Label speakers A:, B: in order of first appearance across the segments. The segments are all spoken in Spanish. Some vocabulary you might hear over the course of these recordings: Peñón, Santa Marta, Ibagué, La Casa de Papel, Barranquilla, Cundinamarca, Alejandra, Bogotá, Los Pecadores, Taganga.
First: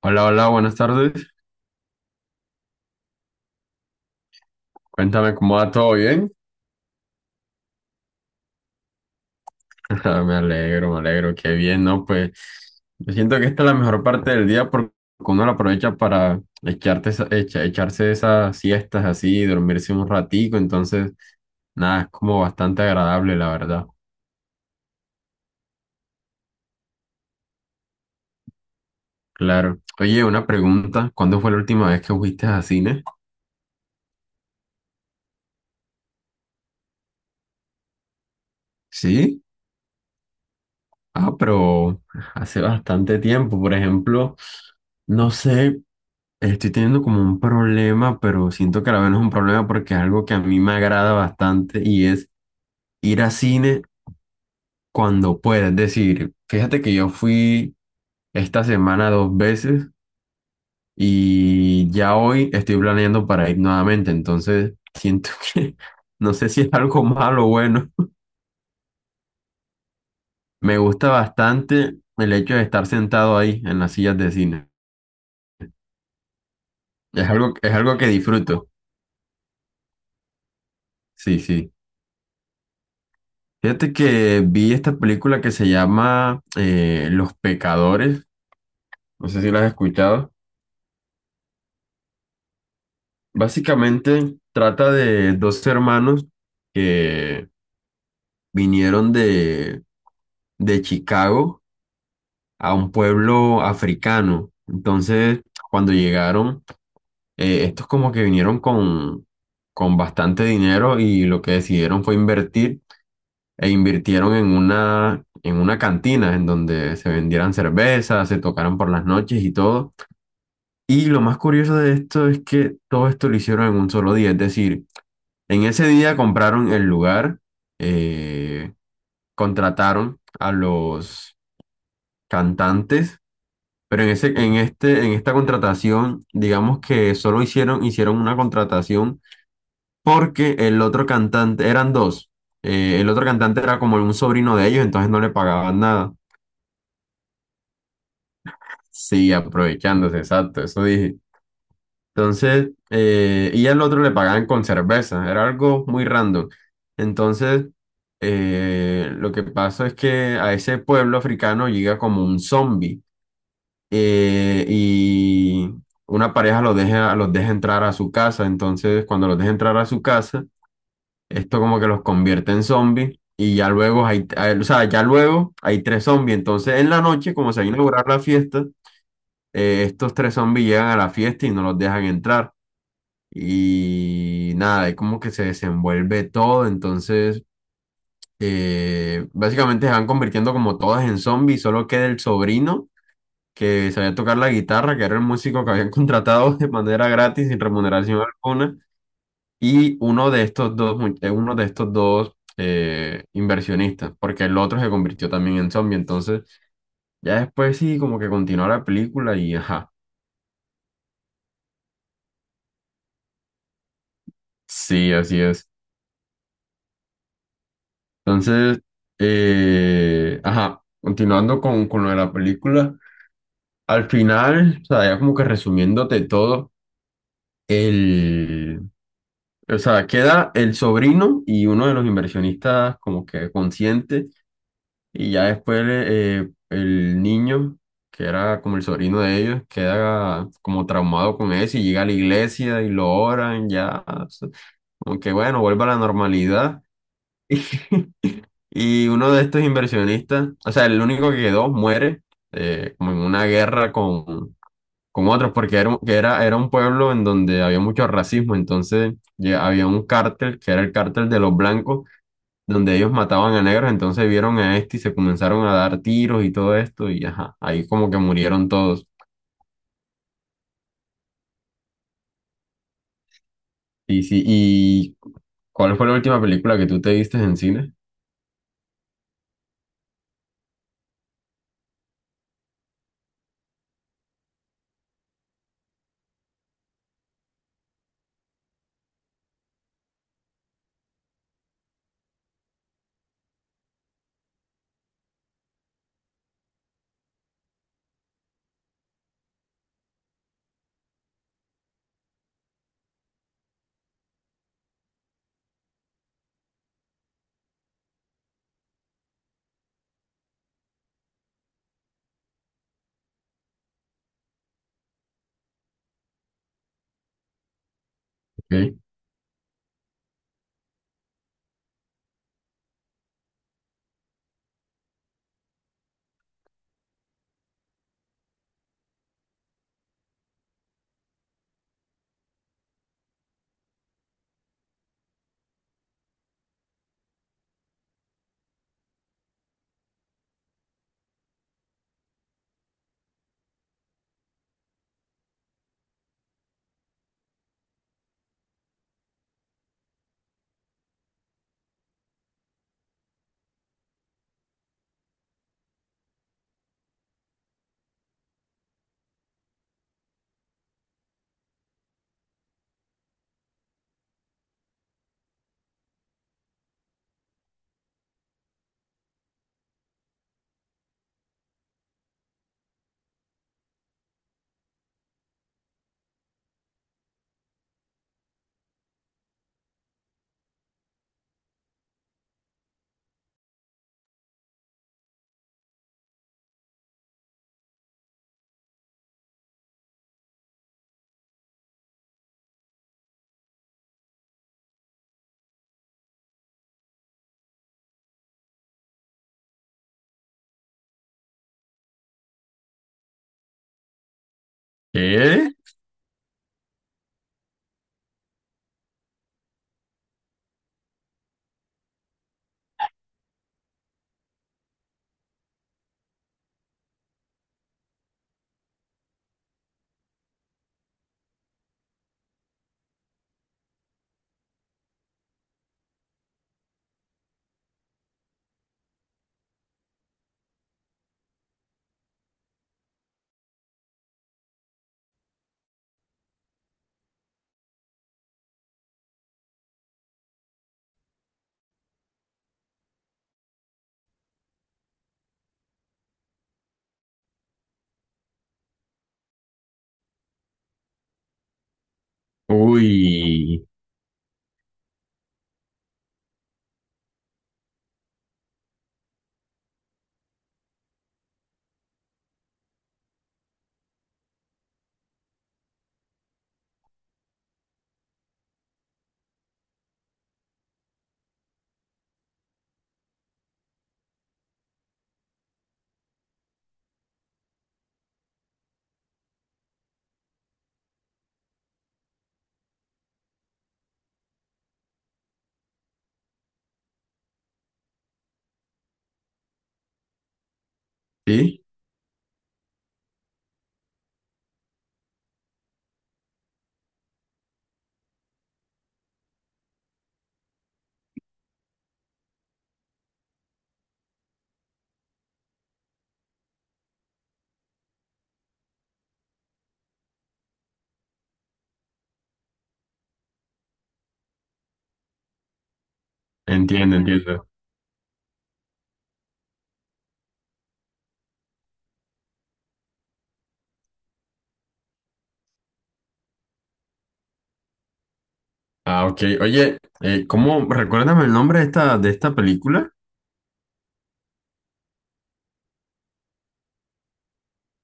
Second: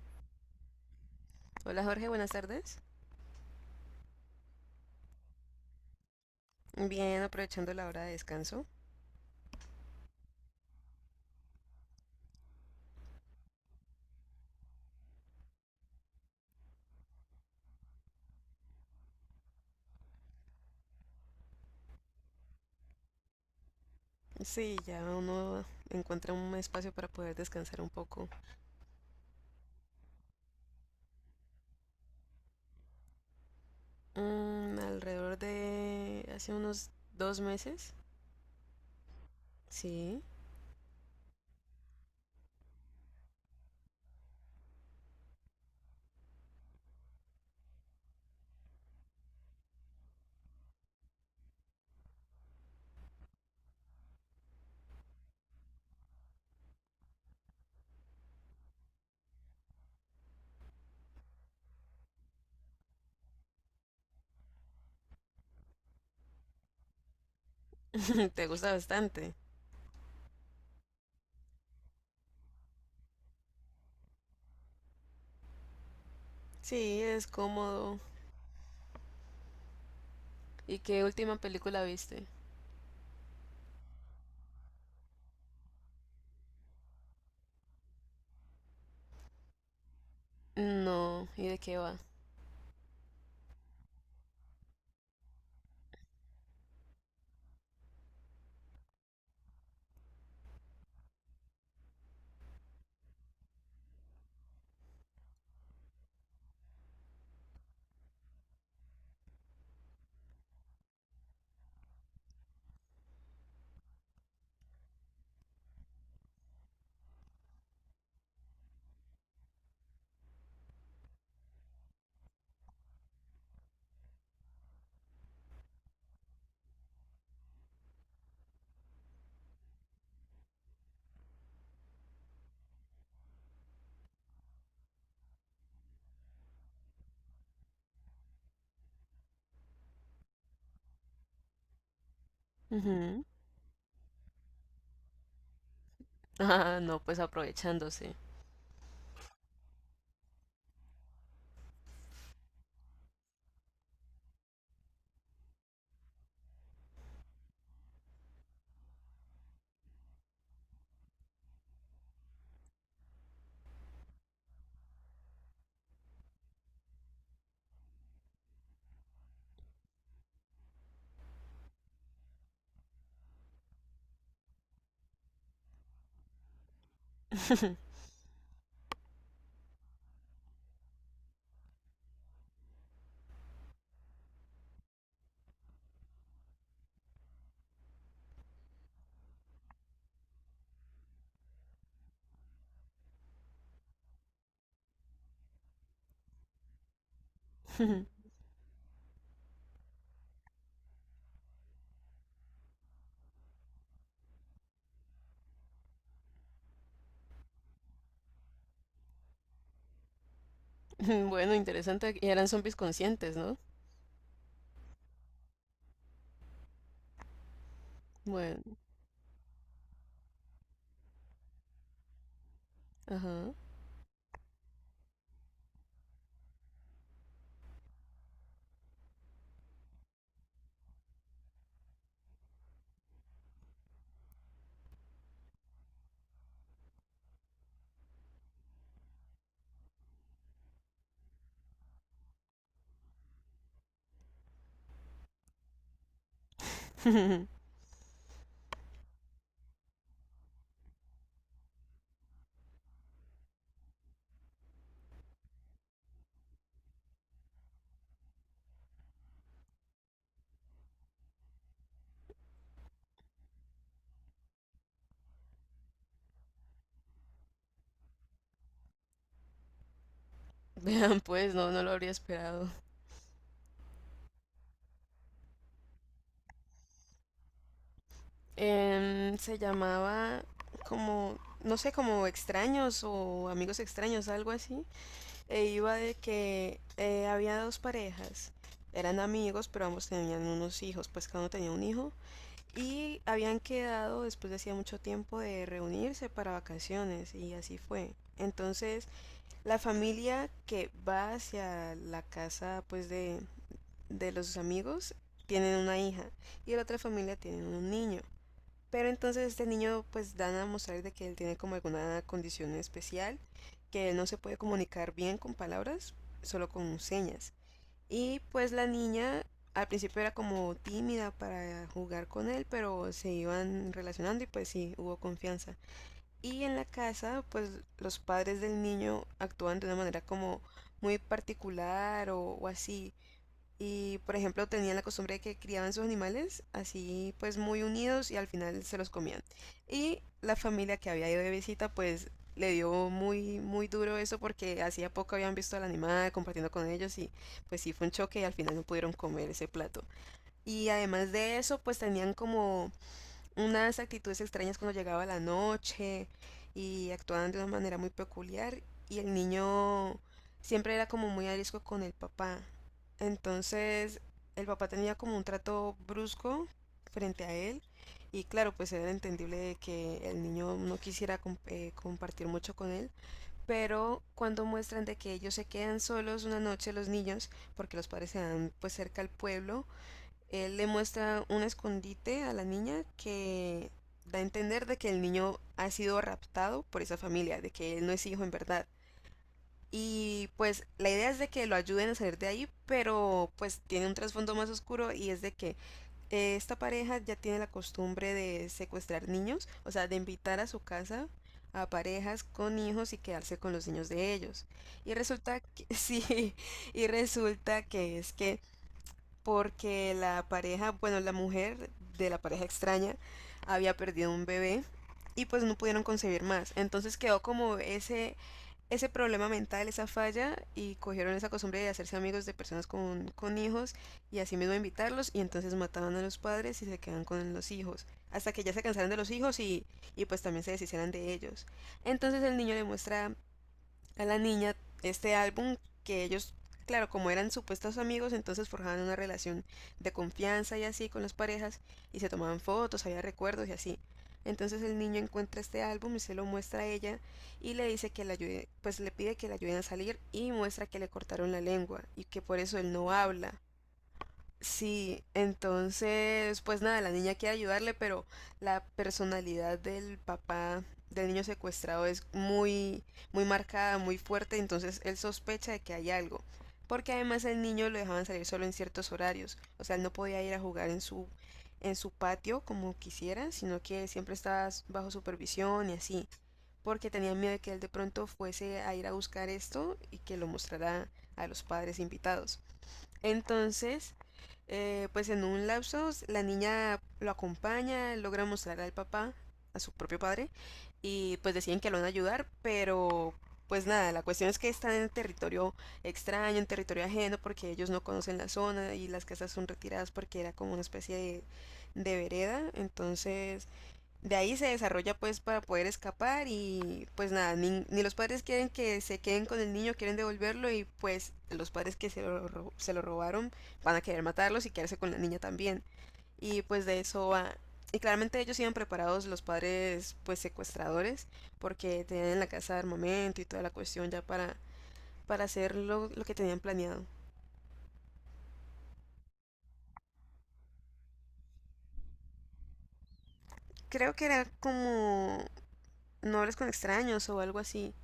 A: Hola, hola, buenas tardes.
B: Hola Jorge, buenas tardes.
A: Cuéntame cómo va todo bien.
B: Bien, aprovechando la hora de descanso.
A: Ah, me alegro, me alegro, qué bien, ¿no? Pues yo siento que esta es la mejor parte del día porque uno la aprovecha para echarte echarse esas siestas así, dormirse un ratico, entonces, nada, es como bastante agradable, la verdad.
B: Sí, ya uno encuentra un espacio para poder descansar un poco.
A: Claro. Oye, una pregunta, ¿cuándo fue la última vez que fuiste a cine?
B: Mm, alrededor de hace unos dos meses.
A: Sí.
B: Sí,
A: Ah, pero hace bastante tiempo, por ejemplo, no sé. Estoy teniendo como un problema, pero siento que a la vez no es un problema porque es algo que a mí me agrada bastante y es ir a cine cuando pueda. Es decir, fíjate que yo fui esta semana dos veces y ya hoy estoy planeando para ir nuevamente. Entonces siento que no sé si es algo malo o bueno.
B: te gusta bastante.
A: Me gusta bastante el hecho de estar sentado ahí en las sillas de cine.
B: Sí, es
A: Es algo
B: cómodo.
A: que disfruto.
B: ¿Y qué última
A: Sí, sí.
B: película viste?
A: Fíjate que vi esta película que se llama Los Pecadores, no sé si la has escuchado.
B: No, ¿y de qué va?
A: Básicamente trata de dos hermanos que vinieron de Chicago a un pueblo africano. Entonces, cuando llegaron, estos como que vinieron con bastante dinero y lo que decidieron fue invertir e invirtieron en en una cantina en donde se vendieran cervezas, se tocaran por las noches y todo. Y lo más curioso de esto es que todo esto lo hicieron en un solo día, es decir, en ese día compraron el lugar, eh, contrataron a los cantantes, pero en en esta contratación, digamos que solo hicieron una contratación porque el otro cantante, eran dos, el
B: Ujú.
A: otro cantante era como un sobrino de ellos, entonces no le pagaban nada.
B: Ah, no, pues aprovechándose.
A: Sí, aprovechándose, exacto, eso dije. Entonces, y al otro le pagaban con cerveza, era algo muy random. Entonces, lo que pasa es que a ese pueblo africano llega como un zombie y una pareja los deja entrar a su casa. Entonces, cuando los deja entrar a su casa, esto como que los convierte en zombies y ya luego o sea, ya luego hay tres zombies. Entonces, en la noche, como se va a inaugurar la fiesta, estos tres zombies llegan a la fiesta y no los dejan entrar y nada, ahí como que se desenvuelve todo, entonces básicamente se van convirtiendo como todas en zombies, solo queda el sobrino que sabía tocar la guitarra, que era el músico que habían contratado de manera gratis, sin remuneración alguna, y uno de estos dos, uno de estos dos inversionistas, porque el otro se convirtió también en zombie, entonces ya después sí, como que continúa la película y ajá.
B: Bueno, interesante. Y eran zombies conscientes, ¿no?
A: Sí, así es.
B: Bueno,
A: Entonces, ajá, continuando con lo de la película,
B: ajá.
A: al final, o sea, ya como que resumiéndote todo, el, o sea, queda el sobrino y uno de los inversionistas como que consciente, y ya después el niño, que era como el sobrino de ellos, queda como traumado con eso y llega a la iglesia y lo oran, ya, o sea, como que bueno, vuelve a la normalidad. Y uno de estos inversionistas, o sea, el único que quedó, muere como en una guerra con otros, porque era un pueblo en donde había mucho racismo, entonces ya había un cártel, que era el cártel de los blancos, donde ellos mataban a negros, entonces vieron a este y se comenzaron a dar tiros y todo esto, y ajá, ahí como que murieron todos.
B: Vean, pues no, no lo habría esperado.
A: Y sí, ¿y cuál fue la última película que tú te viste en cine?
B: Se llamaba como, no sé, como extraños o amigos extraños, algo así. E iba de que había dos parejas. Eran amigos, pero ambos tenían unos hijos, pues cada uno tenía un hijo. Y habían quedado después de hacía mucho tiempo de reunirse para vacaciones y así fue. Entonces, la familia que va hacia la casa pues de los amigos tienen una hija y la otra familia tienen un niño. Pero entonces este niño pues dan a mostrar de que él tiene como alguna condición especial, que él no se puede comunicar bien con palabras, solo con señas. Y pues la
A: Ok.
B: niña al principio era como tímida para jugar con él, pero se iban relacionando y pues sí, hubo confianza. Y en la casa, pues los padres del niño actúan de una manera como muy particular o así. Y, por ejemplo, tenían la costumbre de que criaban sus animales así, pues muy unidos y al final se los comían. Y la familia que había ido de visita, pues le dio muy, muy duro eso porque hacía poco habían visto al animal compartiendo con ellos y pues sí fue un choque y al final no pudieron comer ese plato. Y además de eso, pues tenían como unas actitudes extrañas cuando llegaba la noche y actuaban de una manera muy peculiar y el niño siempre era como muy arisco con el papá. Entonces el papá tenía como un trato brusco frente a él y claro, pues era entendible de que el niño no quisiera compartir mucho con él, pero cuando muestran de que ellos se quedan solos una noche los niños, porque los padres se van pues cerca al pueblo él le muestra un escondite a la niña que da a entender de que el niño ha sido raptado por esa familia, de que él no es hijo en verdad. Y pues la idea es de que lo ayuden a salir de ahí, pero pues tiene un trasfondo más oscuro y es de que esta pareja ya tiene la costumbre de secuestrar niños, o sea, de invitar a su casa a parejas con hijos y quedarse con los niños de ellos. Y resulta
A: ¿Qué?
B: que sí, y resulta que es que porque la pareja, bueno, la mujer de la pareja extraña había perdido un bebé y pues no pudieron concebir más. Entonces quedó como ese problema mental, esa falla y cogieron esa costumbre de hacerse amigos de personas con hijos y así mismo invitarlos y entonces mataban a los padres y se quedan con los hijos. Hasta que ya se cansaron de los hijos y pues también se deshicieran de ellos. Entonces el niño le muestra a la niña este álbum que ellos, claro, como eran supuestos amigos, entonces forjaban una relación de confianza y así con las parejas y se tomaban fotos, había recuerdos y así. Entonces el niño encuentra este álbum y se lo muestra a ella y le dice que le ayude, pues le pide que le ayuden a salir y muestra que le cortaron la lengua y que por eso él no habla.
A: Uy,
B: Sí, entonces, pues nada, la niña quiere ayudarle, pero la personalidad del papá del niño secuestrado es muy, muy marcada, muy fuerte, entonces él sospecha de que hay algo, porque además el niño lo dejaban salir solo en ciertos horarios, o sea, él no podía ir a jugar en su patio como quisiera, sino que siempre estaba bajo supervisión y así, porque tenía miedo de que él de pronto fuese a ir a buscar esto y que lo mostrara a los padres invitados. Entonces, pues en un lapso, la niña lo acompaña, logra mostrar al papá, a su propio padre, y pues deciden
A: sí,
B: que lo van a ayudar, pero pues nada, la cuestión es que están en territorio extraño, en territorio ajeno, porque ellos no conocen la zona y las casas son retiradas porque era como una especie de vereda, entonces de ahí se desarrolla pues para poder escapar y pues nada, ni los padres quieren que se queden con el niño, quieren devolverlo y pues los padres que se lo, se lo robaron van a querer matarlos y quedarse con la niña también. Y pues de
A: entiendo,
B: eso va.
A: entiendo.
B: Y claramente ellos iban preparados los padres pues secuestradores porque tenían en la casa armamento y toda la cuestión ya para hacer lo que tenían planeado.
A: Ah, ok. Oye, ¿cómo? Recuérdame el nombre de de esta película.
B: Creo que era como no hables con extraños o algo así.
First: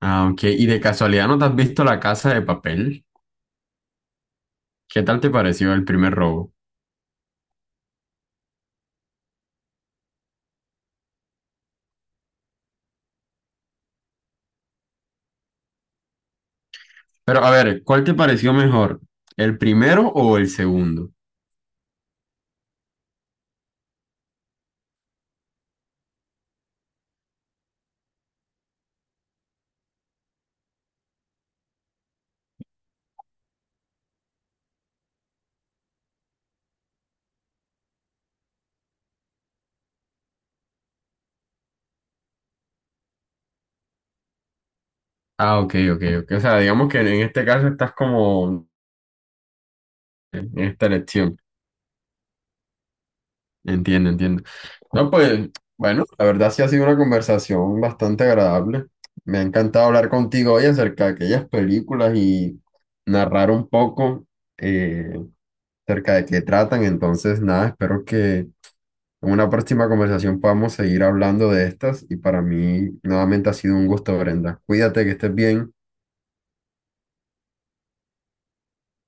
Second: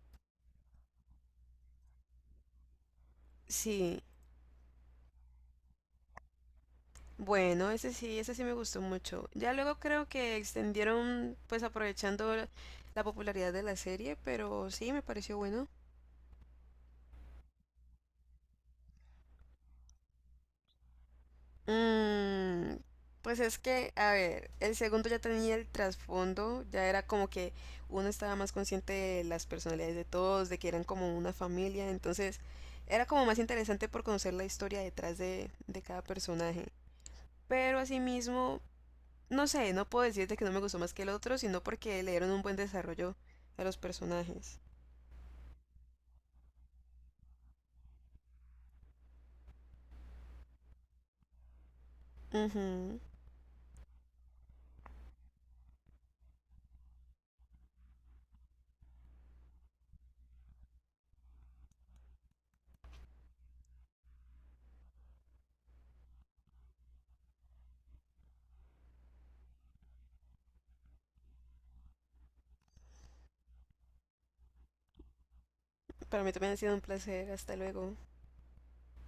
A: Ah, ok. ¿Y de casualidad no te has visto La Casa de Papel?
B: Sí,
A: ¿Qué tal te pareció el primer robo?
B: bueno, ese sí me gustó mucho. Ya luego creo que extendieron, pues aprovechando la la popularidad de la serie, pero sí, me pareció bueno.
A: Pero a ver, ¿cuál te pareció mejor? ¿El primero o el segundo?
B: Mm, pues es que, a ver, el segundo ya tenía el trasfondo, ya era como que uno estaba más consciente de las personalidades de todos, de que eran como una familia, entonces era como más interesante por conocer la historia detrás de cada personaje. Pero asimismo, no sé, no puedo decirte que no me gustó más que el otro, sino porque le dieron un buen desarrollo a los personajes.
A: Ah, ok, ok, ok. O sea, digamos que en este caso estás como en esta elección.
B: Ujú.
A: Entiendo, entiendo. No, pues, bueno, la verdad sí ha sido una conversación bastante agradable. Me ha encantado hablar contigo hoy acerca de aquellas películas y narrar un poco. eh, Acerca de qué tratan. Entonces, nada, espero que en una próxima conversación podamos seguir hablando de estas. Y para mí, nuevamente ha sido un gusto, Brenda. Cuídate, que estés bien.
B: Para mí también ha sido un placer. Hasta luego.